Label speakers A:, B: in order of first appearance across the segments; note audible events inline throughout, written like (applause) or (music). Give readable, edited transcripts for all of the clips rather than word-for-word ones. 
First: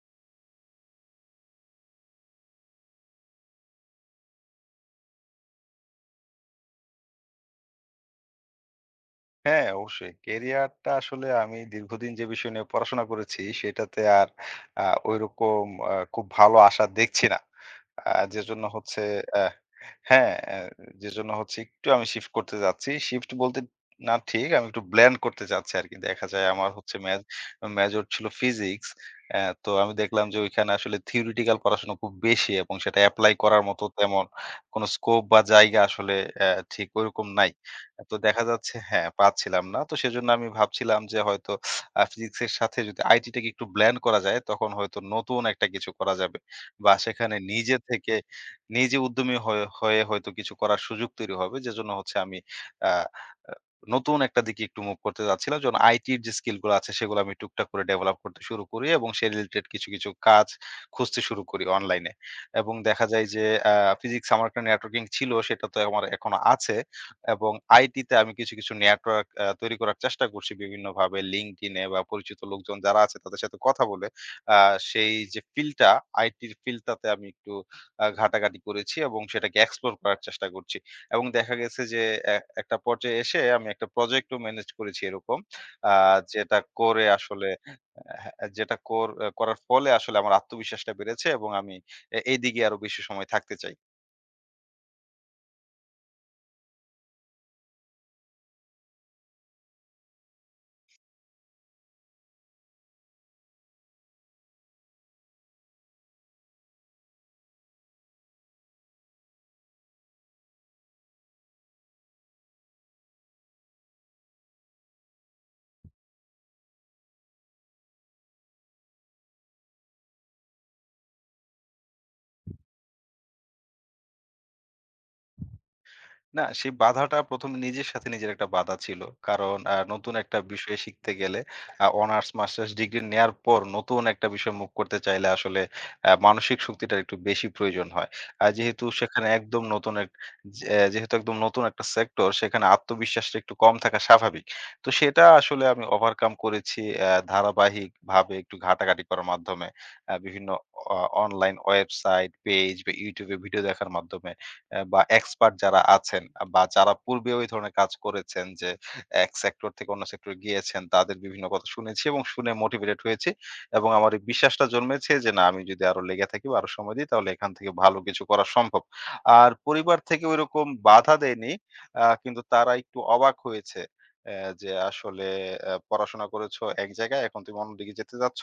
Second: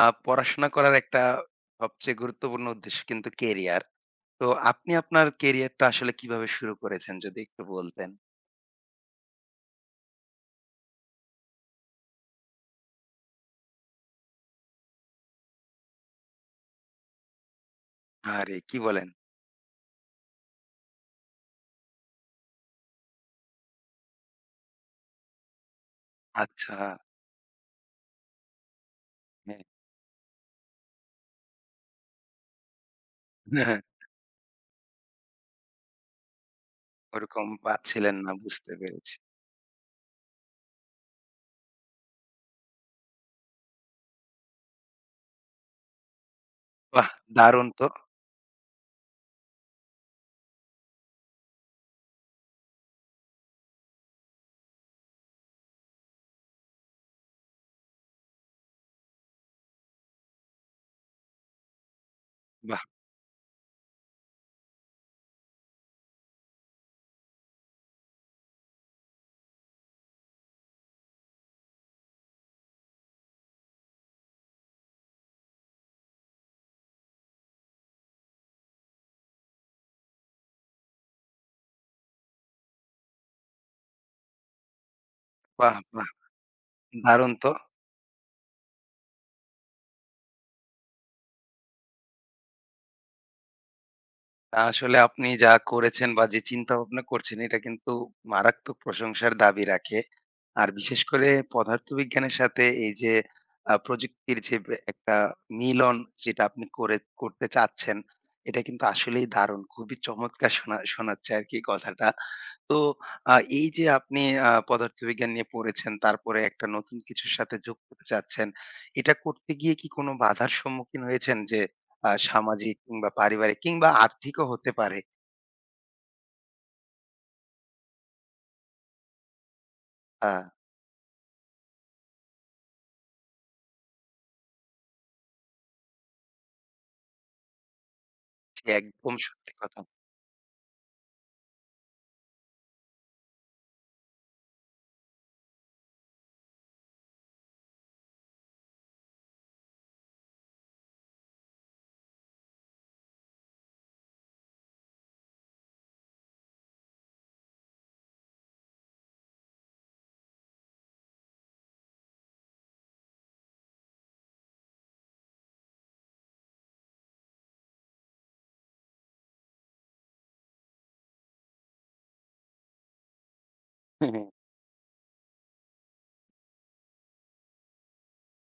A: আ পড়াশোনা করার একটা সবচেয়ে গুরুত্বপূর্ণ উদ্দেশ্য কিন্তু কেরিয়ার। তো আপনি আপনার কেরিয়ারটা আসলে কিভাবে শুরু করেছেন যদি একটু বলতেন?
B: হ্যাঁ, অবশ্যই। ক্যারিয়ারটা আসলে আমি দীর্ঘদিন যে বিষয় নিয়ে পড়াশোনা করেছি সেটাতে আর আ ঐরকম আ খুব ভালো আশা দেখছি না। যে
A: আরে
B: জন্য
A: কি
B: হচ্ছে
A: বলেন?
B: অ্যা হ্যাঁ, অ্যা যে জন্য হচ্ছে একটু আমি শিফট করতে চাচ্ছি। শিফট বলতে না ঠিক, আমি একটু ব্লেন্ড করতে চাচ্ছি আরকি। দেখা যায় আমার
A: আচ্ছা,
B: হচ্ছে মেজর ছিল ফিজিক্স।
A: হ্যাঁ।
B: তো আমি দেখলাম যে ওইখানে আসলে থিওরিটিক্যাল পড়াশোনা খুব বেশি এবং সেটা এপ্লাই
A: (laughs)
B: করার
A: হ্যাঁ।
B: মতো তেমন কোন স্কোপ বা জায়গা আসলে অ্যা ঠিক ওইরকম
A: ওরকম
B: নাই। তো
A: পাচ্ছিলেন না
B: দেখা
A: বুঝতে
B: যাচ্ছে হ্যাঁ,
A: পেরেছি।
B: পাচ্ছিলাম না। তো সেজন্য আমি ভাবছিলাম যে হয়তো ফিজিক্স এর সাথে যদি আইটি টাকে একটু ব্লেন্ড করা যায় তখন হয়তো নতুন একটা কিছু করা যাবে। বা
A: বাহ!
B: সেখানে
A: দারুণ
B: নিজে
A: তো।
B: থেকে নিজে উদ্যমী হয়ে হয়ে হয়তো কিছু করার সুযোগ তৈরি হবে। যেজন্য হচ্ছে আমি আ আ নতুন একটা দিকে একটু মুভ করতে যাচ্ছিলাম। যেমন আইটির যে স্কিল গুলো আছে সেগুলো আমি টুকটাক করে ডেভেলপ করতে শুরু করি এবং সে রিলেটেড কিছু, কিছু কাজ খুঁজতে শুরু করি অনলাইনে। এবং
A: বাহ!
B: দেখা যায় যে আ ফিজিক্স আমার একটা নেটওয়ার্কিং ছিল সেটা তো আমার এখনো আছে। এবং আইটিতে আমি কিছু, কিছু নেটওয়ার্ক তৈরি করার চেষ্টা করছি বিভিন্নভাবে LinkedIn এ বা পরিচিত লোকজন যারা আছে তাদের সাথে কথা বলে আ সেই যে ফিল্ডটা, আইটির ফিল্ডটাতে আমি একটু ঘাটাঘাটি করেছি এবং সেটাকে এক্সপ্লোর করার চেষ্টা করছি। এবং দেখা গেছে যে এ একটা পর্যায়ে এসে আমি একটা প্রজেক্টও ম্যানেজ করেছি এরকম।
A: বাহ!
B: আ
A: বাহ!
B: যেটা করে
A: দারুণ
B: আসলে
A: তো।
B: হ্যাঁ, যেটা কর করার ফলে আসলে আমার আত্মবিশ্বাসটা বেড়েছে এবং আমি এইদিকে আরো বেশি সময় থাকতে চাই।
A: না, আসলে আপনি যা করেছেন বা যে চিন্তাভাবনা করছেন এটা কিন্তু মারাত্মক প্রশংসার দাবি রাখে। আর বিশেষ করে পদার্থবিজ্ঞানের সাথে এই যে প্রযুক্তির যে একটা মিলন যেটা আপনি করতে চাচ্ছেন, এটা কিন্তু আসলেই দারুণ। খুবই চমৎকার শোনাচ্ছে আরকি কথাটা। তো এই যে আপনি পদার্থবিজ্ঞান নিয়ে পড়েছেন, তারপরে একটা নতুন কিছুর সাথে যোগ করতে চাচ্ছেন। এটা করতে গিয়ে কি কোনো বাধার সম্মুখীন হয়েছেন? যে সামাজিক কিংবা পারিবারিক কিংবা আর্থিকও হতে পারে।
B: না, সেই বাধাটা ১ম নিজের সাথে নিজের একটা বাধা ছিল। কারণ নতুন
A: আ
B: একটা বিষয় শিখতে গেলে অনার্স, মাস্টার্স ডিগ্রি নেয়ার পর নতুন একটা বিষয় মুভ করতে চাইলে আসলে মানসিক শক্তিটার একটু বেশি প্রয়োজন হয়। আর
A: জি,
B: যেহেতু
A: একদম
B: সেখানে
A: সত্যি
B: একদম
A: কথা।
B: নতুন এক যে যেহেতু একদম নতুন একটা সেক্টর সেখানে আত্মবিশ্বাসটা একটু কম থাকা স্বাভাবিক। তো সেটা আসলে আমি ওভারকাম করেছি ধারাবাহিকভাবে একটু ঘাটাঘাটি করার মাধ্যমে। বিভিন্ন অ অনলাইন ওয়েবসাইট, পেজ বা YouTube এ ভিডিও দেখার মাধ্যমে। বা এক্সপার্ট যারা আছেন বা যারা পূর্বে ওই ধরনের কাজ করেছেন যে এক সেক্টর থেকে অন্য সেক্টরে গিয়েছেন তাদের বিভিন্ন কথা শুনেছি এবং শুনে মোটিভেটেড হয়েছি এবং আমার এই বিশ্বাসটা জন্মেছে যে না আমি যদি আরো লেগে থাকি বা আরো সময় দিই তাহলে এখান থেকে ভালো কিছু করা সম্ভব। আর পরিবার থেকে ওইরকম বাধা দেয়নি। কিন্তু তারা একটু অবাক হয়েছে।
A: (laughs)
B: যে আসলে পড়াশোনা করেছো এক জায়গায় এখন তুমি অন্যদিকে যেতে চাচ্ছ।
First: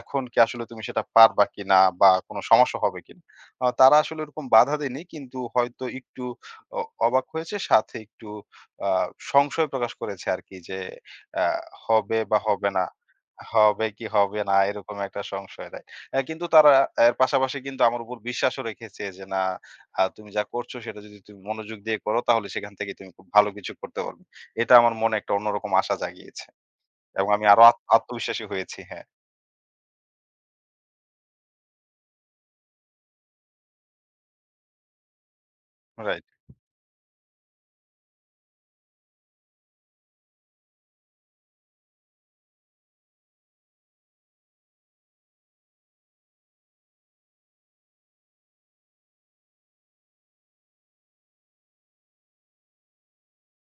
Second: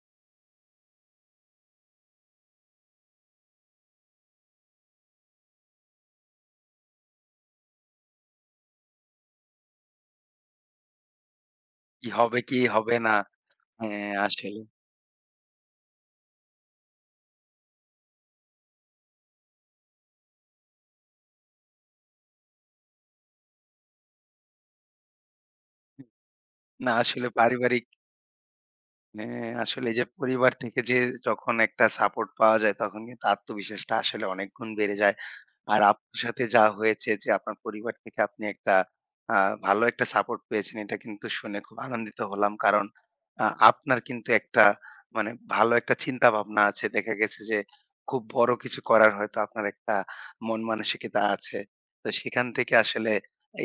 B: এখন কি আসলে তুমি সেটা পারবা কিনা বা কোন সমস্যা হবে কিনা? তারা আসলে ওরকম বাধা দেয়নি। কিন্তু হয়তো একটু অ অবাক হয়েছে সাথে একটু আ সংশয় প্রকাশ করেছে আরকি যে আ
A: কি
B: হবে বা
A: হবে, কি
B: হবে না।
A: হবে না?
B: হবে কি
A: হ্যাঁ,
B: হবে
A: আসলে।
B: না এরকম একটা সংশয়, রাইট। কিন্তু তারা এর পাশাপাশি কিন্তু আমার উপর বিশ্বাসও রেখেছে যে না তুমি যা করছো সেটা যদি তুমি মনোযোগ দিয়ে করো তাহলে সেখান থেকে তুমি খুব ভালো কিছু করতে পারবে। এটা আমার মনে একটা অন্যরকম আশা জাগিয়েছে।
A: না, আসলে
B: এবং আমি আরো
A: পারিবারিক।
B: আত্মবিশ্বাসী হয়েছি। হ্যাঁ,
A: হ্যাঁ, আসলে এই যে পরিবার থেকে যে যখন একটা সাপোর্ট পাওয়া যায় তখন কিন্তু আত্মবিশ্বাসটা আসলে অনেক গুণ বেড়ে যায়। আর আপনার
B: রাইট।
A: সাথে যা হয়েছে যে আপনার পরিবার থেকে আপনি একটা আ ভালো একটা সাপোর্ট পেয়েছেন এটা কিন্তু শুনে খুব আনন্দিত হলাম। কারণ আপনার কিন্তু একটা, মানে, ভালো একটা চিন্তা ভাবনা আছে। দেখা গেছে যে খুব বড় কিছু করার হয়তো আপনার একটা মন মানসিকতা আছে। তো সেখান থেকে আসলে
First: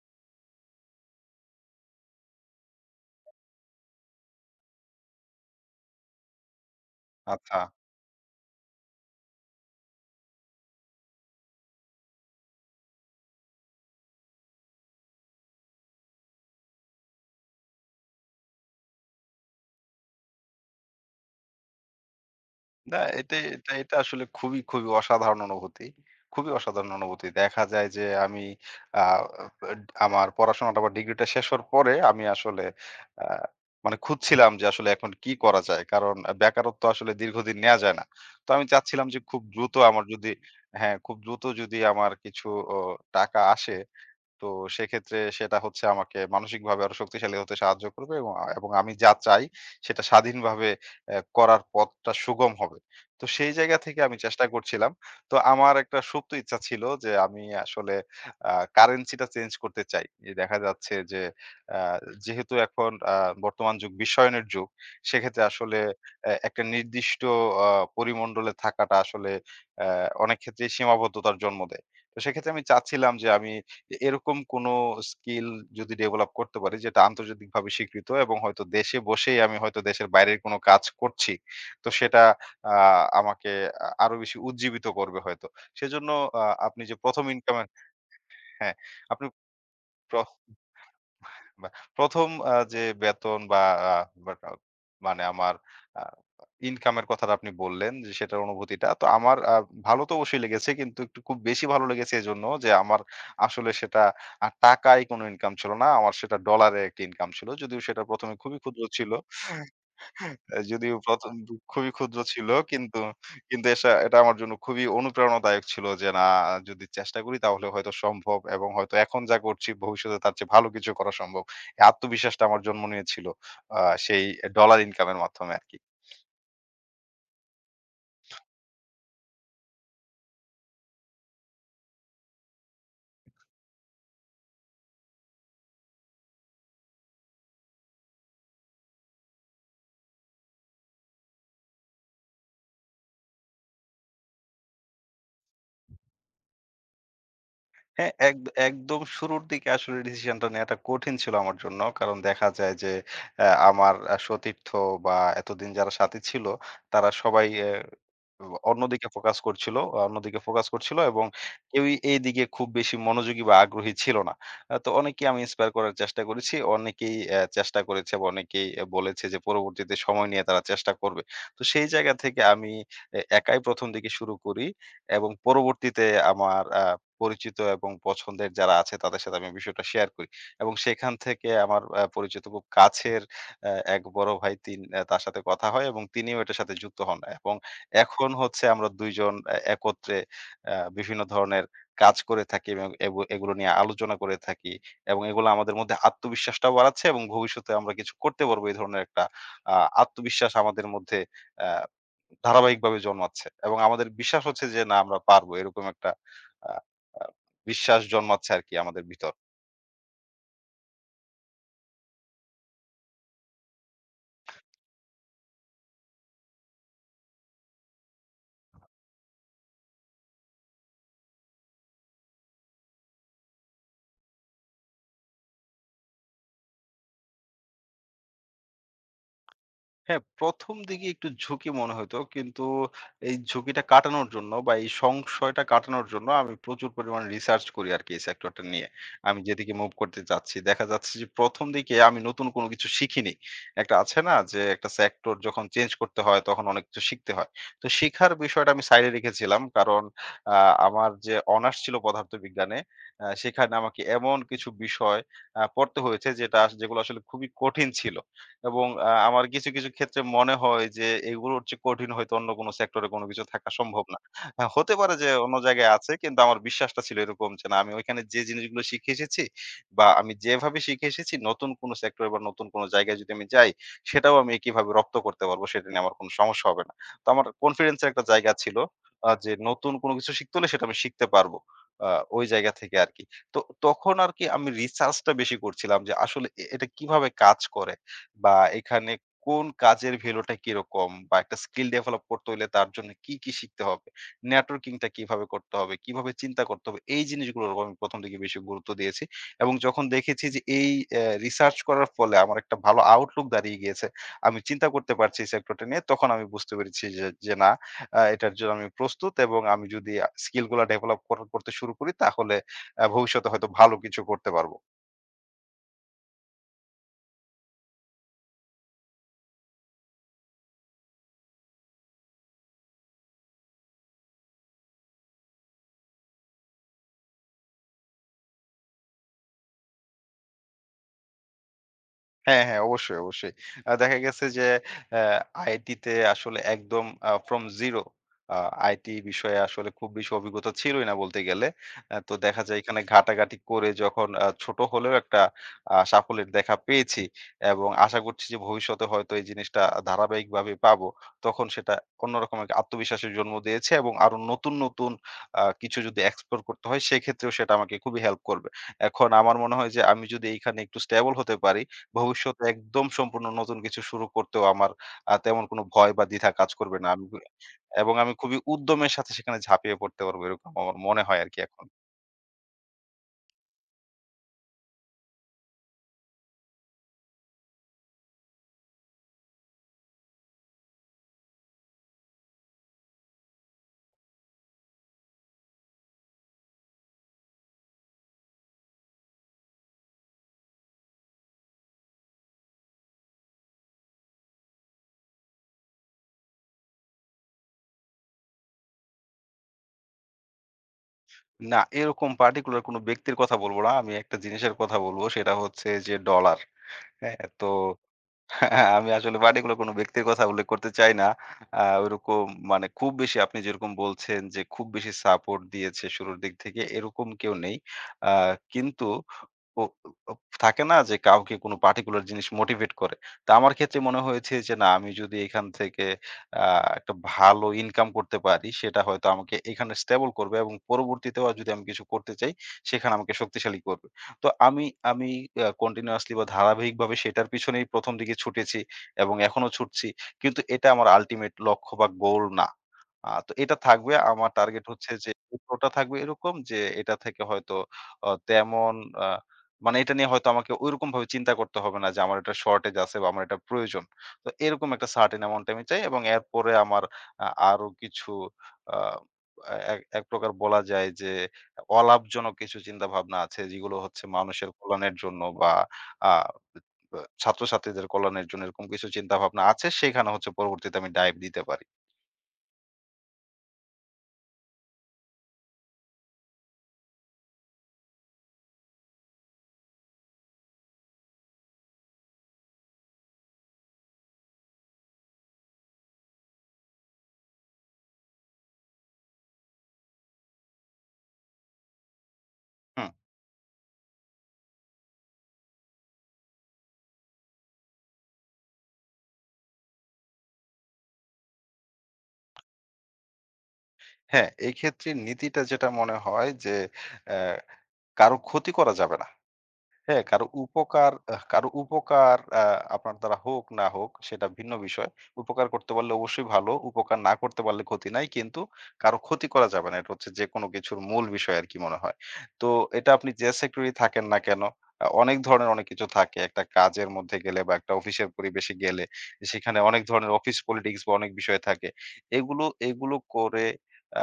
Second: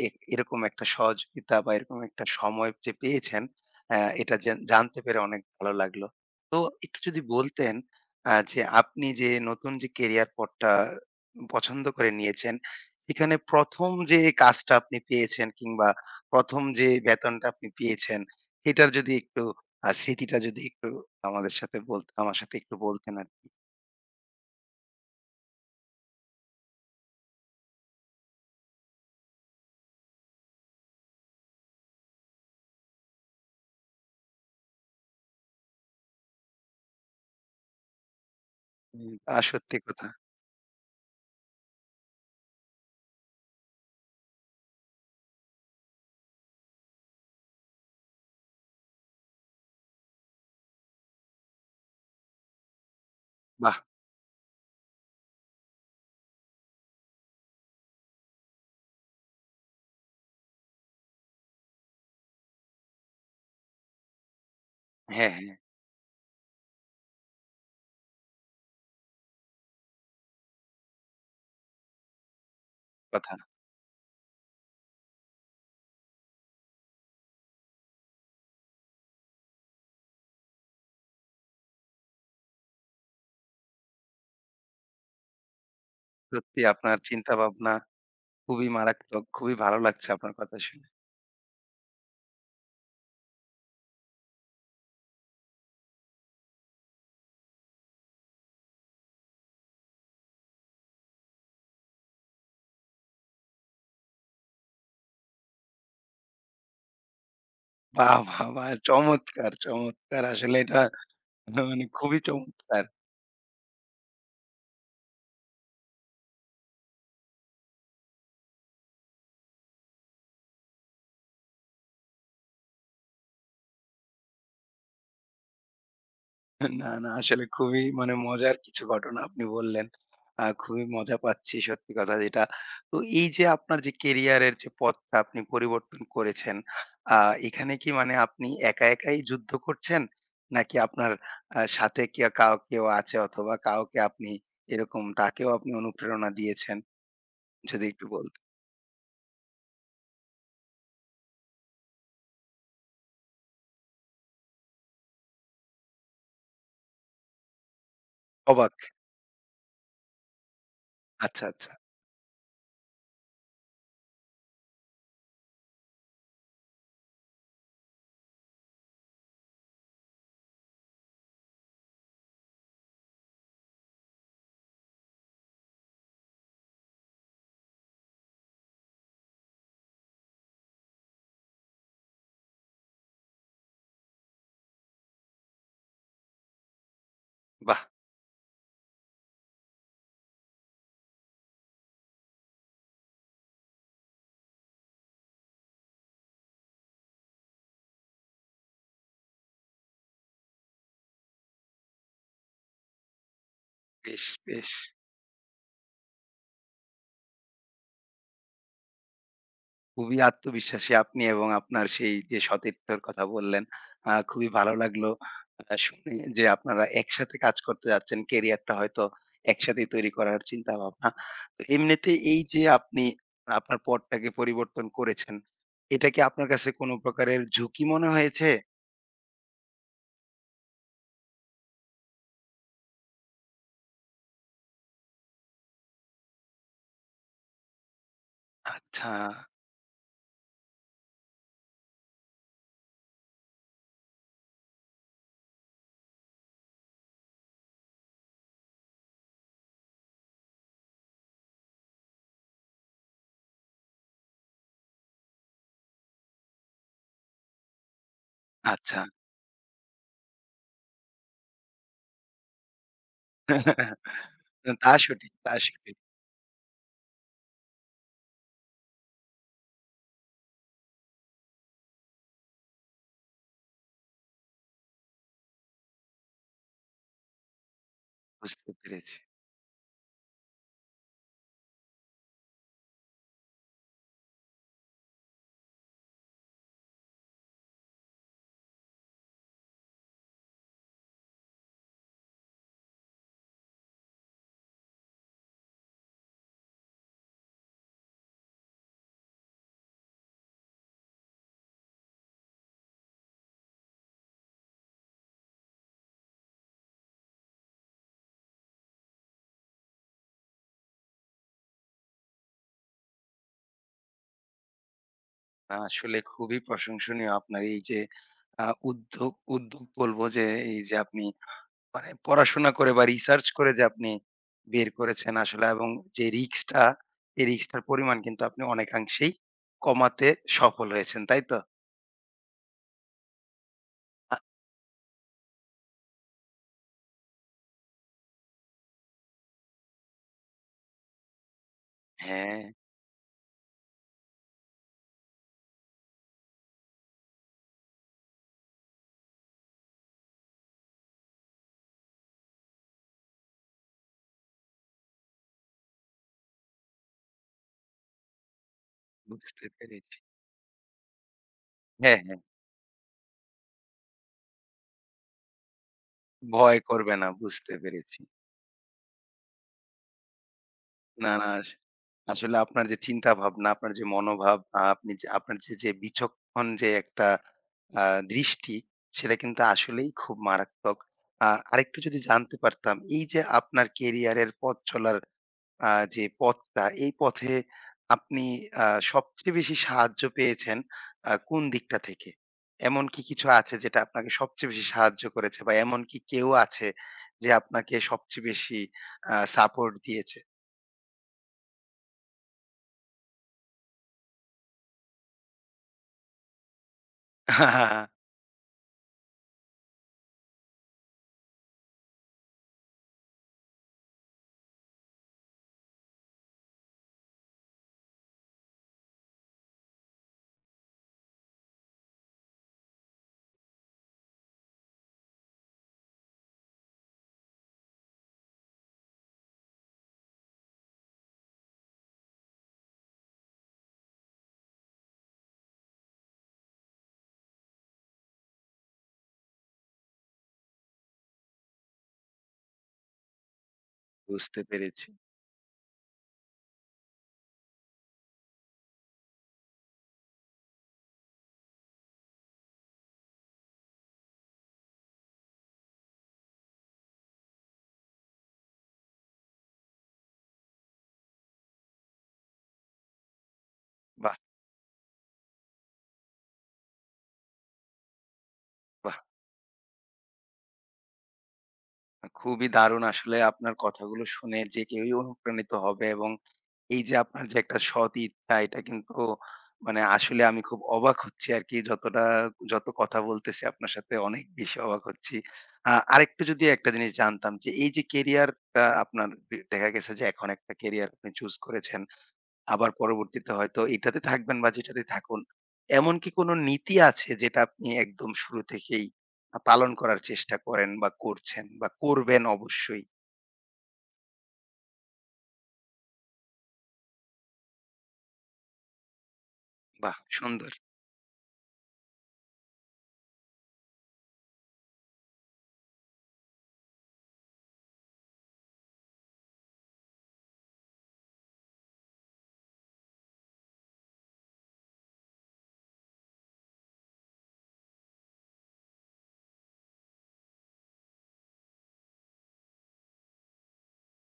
A: এ এরকম একটা সহযোগিতা বা এরকম একটা সময় যে পেয়েছেন, হ্যাঁ, এটা জানতে পেরে অনেক ভালো লাগলো। তো একটু যদি
B: আচ্ছা।
A: বলতেন যে আপনি যে নতুন যে কেরিয়ার পথটা পছন্দ করে নিয়েছেন, এখানে ১ম যে কাজটা আপনি পেয়েছেন কিংবা ১ম যে বেতনটা আপনি পেয়েছেন, এটার যদি একটু স্মৃতিটা যদি একটু আমাদের সাথে বল আমার সাথে একটু
B: না,
A: বলতেন
B: এটা
A: আরকি।
B: এটা এটা আসলে খুবই, খুবই অসাধারণ অনুভূতি। খুবই অসাধারণ অনুভূতি। দেখা যায় যে আমি আ আমার পড়াশোনাটা বা ডিগ্রিটা শেষ হওয়ার পরে আমি আসলে আ মানে খুঁজছিলাম যে আসলে এখন কি করা যায়। কারণ বেকারত্ব আসলে দীর্ঘদিন নেয়া যায় না। তো আমি চাচ্ছিলাম
A: হুম।
B: যে খুব দ্রুত
A: সত্যি
B: আমার
A: কথা।
B: যদি হ্যাঁ, খুব দ্রুত যদি আমার কিছু ও টাকা আসে তো সেক্ষেত্রে সেটা হচ্ছে আমাকে মানসিকভাবে আরো শক্তিশালী হতে সাহায্য করবে এবং এবং আমি যা চাই সেটা স্বাধীনভাবে করার পথটা সুগম হবে। তো সেই
A: বাহ!
B: জায়গা থেকে আমি চেষ্টা করছিলাম। তো আমার একটা সুপ্ত ইচ্ছা ছিল যে আমি আসলে কারেন্সি টা চেঞ্জ করতে চাই। যে দেখা যাচ্ছে যে আ যেহেতু এখন বর্তমান যুগ বিশ্বায়নের যুগ,
A: হ্যাঁ,
B: সেক্ষেত্রে
A: হ্যাঁ,
B: আসলে একটা নির্দিষ্ট আ পরিমণ্ডলে থাকাটা আসলে অ্যা অনেক ক্ষেত্রেই সীমাবদ্ধতার জন্ম দেয়। তো সেক্ষেত্রে আমি চাচ্ছিলাম যে
A: কথা।
B: আমি এরকম কোনো স্কিল যদি ডেভেলপ করতে পারি যেটা আন্তর্জাতিকভাবে স্বীকৃত এবং হয়তো দেশে বসেই আমি হয়তো দেশের বাইরের কোনো কাজ করছি তো সেটা আমাকে আরো বেশি উজ্জীবিত করবে হয়তো, সেজন্য
A: সত্যি
B: আপনি যে
A: আপনার
B: প্রথম
A: চিন্তা
B: ইনকামের
A: ভাবনা খুবই
B: হ্যাঁ
A: মারাত্মক।
B: আপনি
A: খুবই ভালো লাগছে আপনার কথা শুনে।
B: বাহ! ১ম যে বেতন বা আ বাট আ মানে আমার আ ইনকামের কথাটা আপনি বললেন যে সেটার অনুভূতিটা। তো আমার ভালো তো অবশ্যই লেগেছে কিন্তু একটু খুব বেশি ভালো লেগেছে এজন্য যে আমার আসলে সেটা টাকায় কোনো ইনকাম ছিল না। আমার সেটা ডলারে একটা ইনকাম ছিল। যদিও সেটা
A: বাহ!
B: ১ম এ
A: বাহ!
B: খুবই
A: বাহ!
B: ক্ষুদ্র ছিল।
A: চমৎকার, চমৎকার। আসলে এটা
B: যদিও ১ম
A: মানে
B: খুবই ক্ষুদ্র
A: খুবই
B: ছিল
A: চমৎকার।
B: কিন্তু, কিন্তু এটা আমার জন্য খুবই অনুপ্রেরণাদায়ক ছিল যে না যদি চেষ্টা করি তাহলে হয়তো সম্ভব এবং হয়তো এখন যা করছি ভবিষ্যতে তার চেয়ে ভালো কিছু করা সম্ভব। এই আত্মবিশ্বাসটা আমার জন্ম নিয়েছিল আ সেই ডলার ইনকাম এর মাধ্যমে আরকি।
A: না, না, আসলে খুবই, মানে, মজার কিছু ঘটনা আপনি বললেন। খুবই মজা পাচ্ছি সত্যি কথা যেটা। তো এই যে আপনার যে কেরিয়ারের যে পথটা আপনি পরিবর্তন করেছেন, আ এখানে কি, মানে, আপনি একা, একাই যুদ্ধ করছেন? নাকি আপনার সাথে কে কাউ কেউ আছে অথবা কাউকে আপনি এরকম তাকেও আপনি অনুপ্রেরণা দিয়েছেন? যদি একটু
B: হ্যাঁ,
A: বলতেন।
B: একদম শুরুর দিকে আসলে ডিসিশনটা নেয়াটা কঠিন ছিল আমার জন্য। কারণ দেখা যায় যে আমার সতীর্থ বা এতদিন যারা সাথী ছিল তারা সবাই অ্যা অ
A: অবাক।
B: অন্যদিকে ফোকাস করছিল এবং
A: আচ্ছা, আচ্ছা।
B: কেউই এইদিকে খুব বেশি মনোযোগী বা আগ্রহী ছিল না। তো অনেকেই আমি ইন্সপায়ার করার চেষ্টা করেছি। অনেকেই চেষ্টা করেছে বা অনেকেই বলেছে যে পরবর্তীতে সময় নিয়ে তারা চেষ্টা করবে। তো সেই জায়গা থেকে আমি একাই ১ম দিকে শুরু করি এবং পরবর্তীতে আমার পরিচিত এবং পছন্দের যারা আছে তাদের সাথে আমি বিষয়টা শেয়ার করি। এবং সেখান থেকে আমার পরিচিত খুব কাছের এক বড় ভাই তিন অ্যা তার সাথে কথা হয় এবং তিনিও এটার সাথে যুক্ত হন। এবং
A: বাহ!
B: এখন হচ্ছে আমরা ২ জন একত্রে বিভিন্ন ধরনের কাজ করে থাকি এবং এগুলো নিয়ে আলোচনা করে থাকি। এবং এগুলো আমাদের মধ্যে আত্মবিশ্বাসটাও বাড়াচ্ছে এবং ভবিষ্যতে আমরা কিছু করতে পারবো এই ধরনের একটা আ আত্মবিশ্বাস আমাদের মধ্যে অ্যা ধারাবাহিকভাবে জন্মাচ্ছে এবং আমাদের
A: বেশ,
B: বিশ্বাস হচ্ছে
A: বেশ।
B: যে না আমরা পারবো এরকম একটা আ আ বিশ্বাস জন্মাচ্ছে আরকি আমাদের ভিতর।
A: খুবই আত্মবিশ্বাসী আপনি এবং আপনার সেই যে সতীর্থর কথা বললেন, খুবই ভালো লাগলো শুনে যে আপনারা একসাথে কাজ করতে যাচ্ছেন। ক্যারিয়ারটা হয়তো একসাথেই তৈরি করার চিন্তাভাবনা। তো এমনিতে এই যে আপনি আপনার পথটাকে পরিবর্তন করেছেন, এটা কি আপনার কাছে কোন প্রকারের ঝুঁকি মনে হয়েছে?
B: হ্যাঁ, ১ম দিকে একটু ঝুঁকি মনে হইতো। কিন্তু এই ঝুঁকিটা কাটানোর জন্য বা এই সংশয়টা কাটানোর জন্য আমি প্রচুর পরিমাণে রিসার্চ করি আরকি এই সেক্টরটা নিয়ে।
A: আচ্ছা,
B: আমি যেদিকে মুভ করতে চাচ্ছি। দেখা যাচ্ছে যে ১ম দিকে আমি নতুন কোনো কিছু শিখিনি। একটা আছে না যে একটা সেক্টর যখন চেঞ্জ করতে হয় তখন অনেক কিছু শিখতে হয়। তো শিখার বিষয়টা আমি সাইডে রেখেছিলাম। কারণ আ আমার যে অনার্স ছিল পদার্থবিজ্ঞানে, সেখানে আমাকে এমন কিছু বিষয় পড়তে হয়েছে যেটা আস যেগুলো আসলে খুবই কঠিন ছিল। এবং
A: আচ্ছা।
B: আমার কিছু, কিছু ক্ষেত্রে মনে হয় যে এগুলোর চেয়ে কঠিন হয়তো অন্য কোনো সেক্টরে কোনো কিছু থাকা সম্ভব না।
A: (laughs) তা
B: হতে পারে যে
A: সঠিক, তা
B: অন্য জায়গায়
A: সঠিক।
B: আছে কিন্তু আমার বিশ্বাসটা ছিল এরকম যে না আমি ওইখানে যে জিনিসগুলো শিখে এসেছি বা আমি যেভাবে শিখে এসেছি নতুন কোনো সেক্টরে বা নতুন কোনো জায়গায় যদি আমি যাই সেটাও আমি একইভাবে রপ্ত করতে পারবো। সেটা নিয়ে আমার কোনো সমস্যা হবে না। তো আমার কনফিডেন্স এর একটা জায়গা
A: বুঝতে
B: ছিল
A: পেরেছি।
B: যে নতুন কোনো কিছু শিখতে হলে সেটা আমি শিখতে পারবো। আ ওই জায়গা থেকে আরকি। তো তখন আরকি আমি রিসার্চটা বেশি করছিলাম যে আসলে এটা কিভাবে কাজ করে? বা এখানে কোন কাজের ভ্যালুটা কিরকম? বা একটা স্কিল ডেভেলপ করতে হইলে তার জন্য কি, কি শিখতে হবে? নেটওয়ার্কিংটা কিভাবে করতে হবে? কিভাবে চিন্তা করতে হবে? এই জিনিসগুলোর উপর আমি ১ম দিকে বেশি গুরুত্ব দিয়েছি। এবং যখন দেখেছি যে এই রিসার্চ করার ফলে আমার একটা ভালো আউটলুক দাঁড়িয়ে গিয়েছে। আমি চিন্তা করতে পারছি এই সেক্টরটা নিয়ে। তখন আমি বুঝতে পেরেছি যে, না এটার জন্য আমি প্রস্তুত এবং আমি যদি স্কিলগুলা ডেভেলপ কর করতে শুরু করি তাহলে ভবিষ্যতে হয়তো ভালো কিছু করতে পারব।
A: না, আসলে খুবই প্রশংসনীয় আপনার এই যে উদ্যোগ বলবো যে, এই যে আপনি, মানে, পড়াশোনা করে বা রিসার্চ করে যে আপনি বের করেছেন আসলে এবং যে রিস্কটা, এই রিস্কটার পরিমাণ কিন্তু আপনি অনেকাংশেই কমাতে সফল হয়েছেন, তাই তো?
B: হ্যাঁ, হ্যাঁ, অবশ্যই, অবশ্যই। দেখা
A: আ
B: গেছে যে অ্যা আইটিতে আসলে একদম from zero আ আইটি বিষয়ে আসলে খুব বেশি অভিজ্ঞতা ছিলই না বলতে গেলে। তো
A: হ্যাঁ,
B: দেখা যায় এখানে ঘাটাঘাটি করে যখন ছোট হলেও একটা সাফল্যের দেখা পেয়েছি এবং আশা করছি যে ভবিষ্যতে হয়তো এই জিনিসটা ধারাবাহিকভাবে পাবো। তখন সেটা অন্যরকম এক আত্মবিশ্বাসের জন্ম দিয়েছে এবং আরো নতুন, নতুন কিছু যদি explore করতে হয় সেক্ষেত্রেও সেটা আমাকে খুবই হেল্প করবে। এখন আমার
A: বুঝতে
B: মনে হয় যে
A: পেরেছি।
B: আমি যদি এইখানে একটু স্টেবল হতে পারি
A: হ্যাঁ, হ্যাঁ,
B: ভবিষ্যতে একদম সম্পূর্ণ নতুন কিছু শুরু করতেও আমার তেমন কোনো ভয় বা দ্বিধা কাজ
A: ভয়
B: করবে না।
A: করবে না, বুঝতে
B: এবং
A: পেরেছি।
B: আমি খুবই উদ্যমের সাথে সেখানে ঝাঁপিয়ে পড়তে পারবো এরকম আমার মনে
A: না,
B: হয়
A: না,
B: আরকি এখন।
A: আসলে আপনার যে চিন্তা ভাবনা, আপনার যে মনোভাব, আপনি যে আপনার যে বিচক্ষণ যে একটা আ দৃষ্টি, সেটা কিন্তু আসলেই খুব মারাত্মক। আ আরেকটু যদি জানতে পারতাম, এই যে আপনার কেরিয়ারের পথ চলার যে পথটা, এই পথে আপনি আ সবচেয়ে বেশি সাহায্য পেয়েছেন কোন দিকটা থেকে? এমন কি কিছু আছে যেটা আপনাকে সবচেয়ে বেশি সাহায্য করেছে বা এমন কি কেউ আছে যে আপনাকে সবচেয়ে বেশি সাপোর্ট দিয়েছে?
B: না, এরকম পার্টিকুলার কোনো ব্যক্তির কথা বলব না। আমি একটা জিনিসের কথা বলব, সেটা হচ্ছে যে ডলার। হ্যাঁ? তো
A: (laughs)
B: (laughs) আমি আসলে পার্টিকুলার কোনো ব্যক্তির কথা উল্লেখ করতে চাই না। ওইরকম মানে খুব বেশি আপনি যেরকম বলছেন যে খুব বেশি সাপোর্ট দিয়েছে শুরুর দিক থেকে এরকম কেউ নেই। আ কিন্তু ও ও থাকে না যে কাউকে কোনো পার্টিকুলার জিনিস মোটিভেট করে। তো আমার ক্ষেত্রে মনে হয়েছে যে না আমি যদি এখান থেকে আ একটা ভালো ইনকাম করতে পারি সেটা হয়তো আমাকে এখানে স্টেবল করবে এবং পরবর্তীতেও আর যদি আমি কিছু করতে চাই সেখানে আমাকে শক্তিশালী করবে। তো আমি আমি কন্টিনিউয়াসলি বা ধারাবাহিকভাবে সেটার পিছনেই ১ম দিকে ছুটেছি এবং এখনো ছুটছি। কিন্তু এটা আমার আল্টিমেট লক্ষ্য বা গোল না। তো এটা থাকবে। আমার
A: বুঝতে
B: টার্গেট
A: পেরেছি।
B: হচ্ছে যে ওটা থাকবে এরকম যে এটা থেকে হয়তো তেমন আ মানে এটা নিয়ে হয়তো আমাকে ঐরকমভাবে চিন্তা করতে হবে না যে আমার এটা শর্টেজ আছে বা আমার এটা প্রয়োজন। তো এরকম একটা সার্টেন অ্যামাউন্ট আমি চাই এবং এরপরে আমার আ আরো কিছু আ এক এক প্রকার বলা যায় যে অলাভজনক কিছু চিন্তাভাবনা আছে যেগুলো হচ্ছে
A: বাহ!
B: মানুষের কল্যাণের জন্য বা আ ছাত্রছাত্রীদের কল্যাণের জন্য এরকম কিছু
A: বাহ!
B: চিন্তাভাবনা আছে। সেখানে হচ্ছে পরবর্তীতে আমি ডাইভ দিতে পারি।
A: খুবই দারুণ আসলে আপনার কথাগুলো শুনে যে কেউই অনুপ্রাণিত হবে এবং এই যে আপনার যে একটা সৎ ইচ্ছা, এটা কিন্তু, মানে, আসলে আমি খুব অবাক হচ্ছি আরকি, যত কথা বলতেছি আপনার সাথে অনেক বেশি অবাক হচ্ছি। আরেকটু যদি একটা জিনিস জানতাম যে এই যে কেরিয়ারটা আপনার, দেখা গেছে যে এখন একটা কেরিয়ার আপনি চুজ করেছেন। আবার
B: হুম।
A: পরবর্তীতে হয়তো এটাতে থাকবেন বা যেটাতে থাকুন। এমন কি কোনো নীতি আছে যেটা আপনি একদম শুরু থেকেই পালন করার চেষ্টা করেন বা করছেন বা করবেন অবশ্যই?
B: হ্যাঁ, এক্ষেত্রে নীতিটা যেটা মনে হয় যে, অ্যা কারো ক্ষতি করা যাবে না।
A: বাহ!
B: হ্যাঁ,
A: সুন্দর।
B: কারো উপকার আপনার দ্বারা হোক না হোক সেটা ভিন্ন বিষয়। উপকার করতে পারলে অবশ্যই ভালো। উপকার না করতে পারলে ক্ষতি নাই। কিন্তু কারো ক্ষতি করা যাবে না। এটা হচ্ছে যেকোনো কিছুর মূল বিষয় আরকি মনে হয়। তো এটা আপনি যে সেক্টরেই থাকেন না কেন, অনেক ধরনের অনেক কিছু থাকে। একটা কাজের মধ্যে গেলে বা একটা অফিসের পরিবেশে গেলে সেখানে অনেক ধরনের অফিস পলিটিক্স বা অনেক বিষয় থাকে। এগুলো, এগুলো করে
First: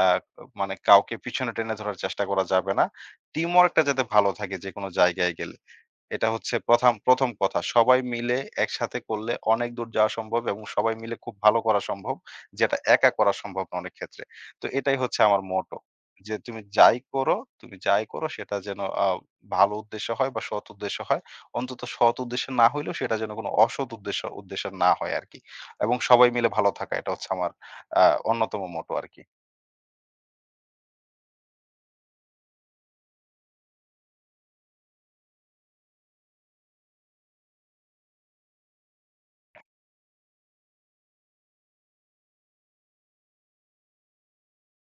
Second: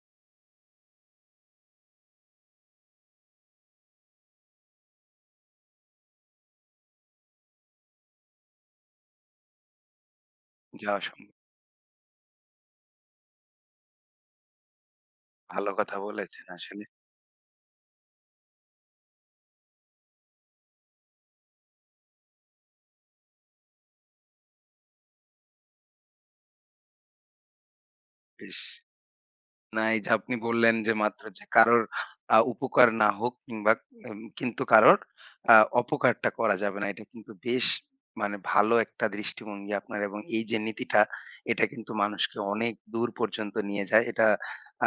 B: আ মানে কাউকে পিছনে টেনে ধরার চেষ্টা করা যাবে না। টিমওয়ার্কটা যাতে ভালো থাকে যেকোনো জায়গায় গেলে। এটা হচ্ছে ১ম কথা। সবাই মিলে একসাথে করলে অনেক দূর যাওয়া সম্ভব এবং সবাই
A: যাওয়া
B: মিলে
A: সম্ভব।
B: খুব ভালো করা সম্ভব। যেটা একা করা সম্ভব না অনেক ক্ষেত্রে। তো এটাই হচ্ছে আমার
A: ভালো
B: মোটো।
A: কথা
B: যে
A: বলেছেন
B: তুমি
A: আসলে।
B: যাই করো, তুমি যাই করো সেটা যেন ভালো উদ্দেশ্য হয় বা সৎ উদ্দেশ্য হয়। অন্তত সৎ উদ্দেশ্য না হইলেও সেটা যেন কোনো অসৎ উদ্দেশ্য উদ্দেশ্য না হয় আরকি। এবং সবাই মিলে ভালো থাকা এটা হচ্ছে আমার আ
A: বেশ।
B: অন্যতম মোটো আরকি।
A: না, এই যে আপনি বললেন যে মাত্র যে কারোর উপকার না হোক কিংবা কিন্তু কারোর আ অপকারটা করা যাবে না। এটা কিন্তু বেশ, মানে, ভালো একটা দৃষ্টিভঙ্গি আপনার এবং এই যে নীতিটা, এটা কিন্তু মানুষকে অনেক দূর পর্যন্ত নিয়ে যায়। এটা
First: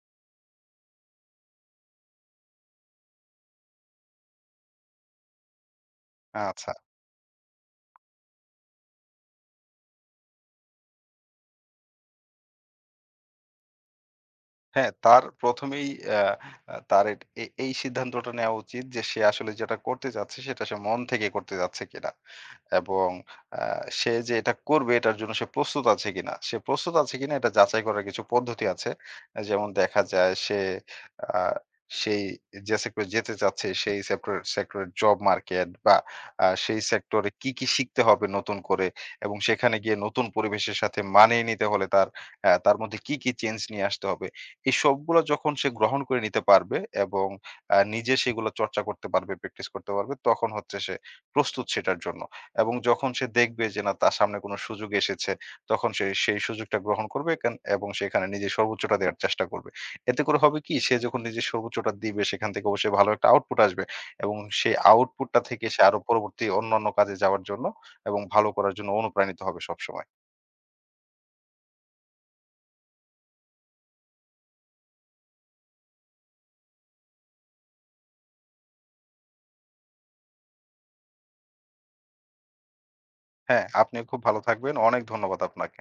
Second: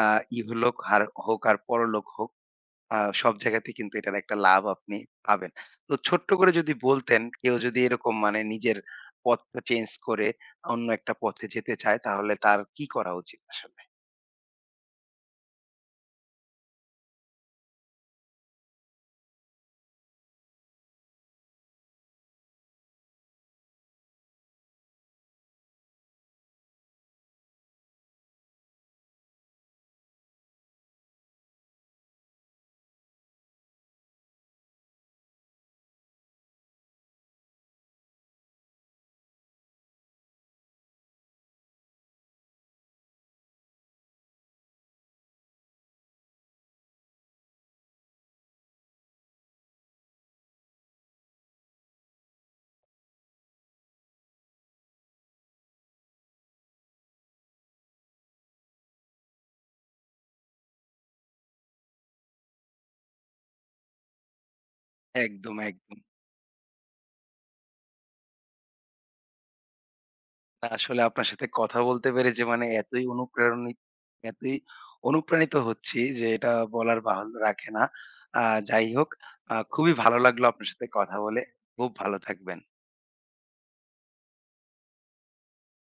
A: আ ইহলোক আর হোক আর পরলোক হোক, সব জায়গাতে কিন্তু এটার একটা লাভ আপনি পাবেন। তো ছোট্ট করে
B: আচ্ছা।
A: যদি বলতেন, কেউ যদি এরকম, মানে, নিজের পথটা চেঞ্জ করে অন্য একটা পথে যেতে চায় তাহলে তার কি করা উচিত আসলে?
B: হ্যাঁ, তার ১ম এই আ আ তার এট এ এই সিদ্ধান্তটা নেওয়া উচিত যে সে আসলে যেটা করতে চাচ্ছে সেটা সে মন থেকে করতে চাচ্ছে কিনা। এবং সে যে এটা করবে এটার জন্য সে প্রস্তুত আছে কিনা এটা যাচাই করার কিছু পদ্ধতি আছে যেমন দেখা যায় সে আহ, সেই যে সেক্টরে যেতে চাচ্ছে সেই সেক্টরের জব মার্কেট বা সেই সেক্টরে কি কি শিখতে হবে নতুন করে এবং সেখানে গিয়ে নতুন পরিবেশের সাথে মানিয়ে নিতে হলে তার তার মধ্যে কি কি চেঞ্জ নিয়ে আসতে হবে এই সবগুলো যখন সে গ্রহণ করে নিতে পারবে এবং নিজে সেগুলো চর্চা করতে পারবে প্র্যাকটিস করতে পারবে তখন হচ্ছে সে প্রস্তুত সেটার জন্য এবং যখন সে দেখবে যে না তার সামনে কোনো সুযোগ এসেছে, তখন সে সেই সুযোগটা গ্রহণ করবে কেন এবং সেখানে নিজের সর্বোচ্চটা দেওয়ার চেষ্টা করবে। এতে করে হবে কি সে যখন নিজের সর্বোচ্চটা দিবে সেখান থেকে অবশ্যই ভালো একটা আউটপুট আসবে এবং সেই আউটপুটটা
A: একদম,
B: থেকে
A: এক
B: সে আরো পরবর্তী অন্যান্য কাজে যাওয়ার জন্য এবং ভালো করার জন্য অনুপ্রাণিত হবে সবসময়।
A: না, আসলে আপনার সাথে কথা বলতে পেরে যে, মানে, এতই অনুপ্রাণিত হচ্ছি যে এটা বলার বাহুল্য রাখে না। আ যাই হোক, খুবই ভালো লাগলো আপনার সাথে কথা বলে। খুব ভালো থাকবেন।
B: হ্যাঁ, আপনিও খুব ভালো থাকবেন। অনেক ধন্যবাদ আপনাকে।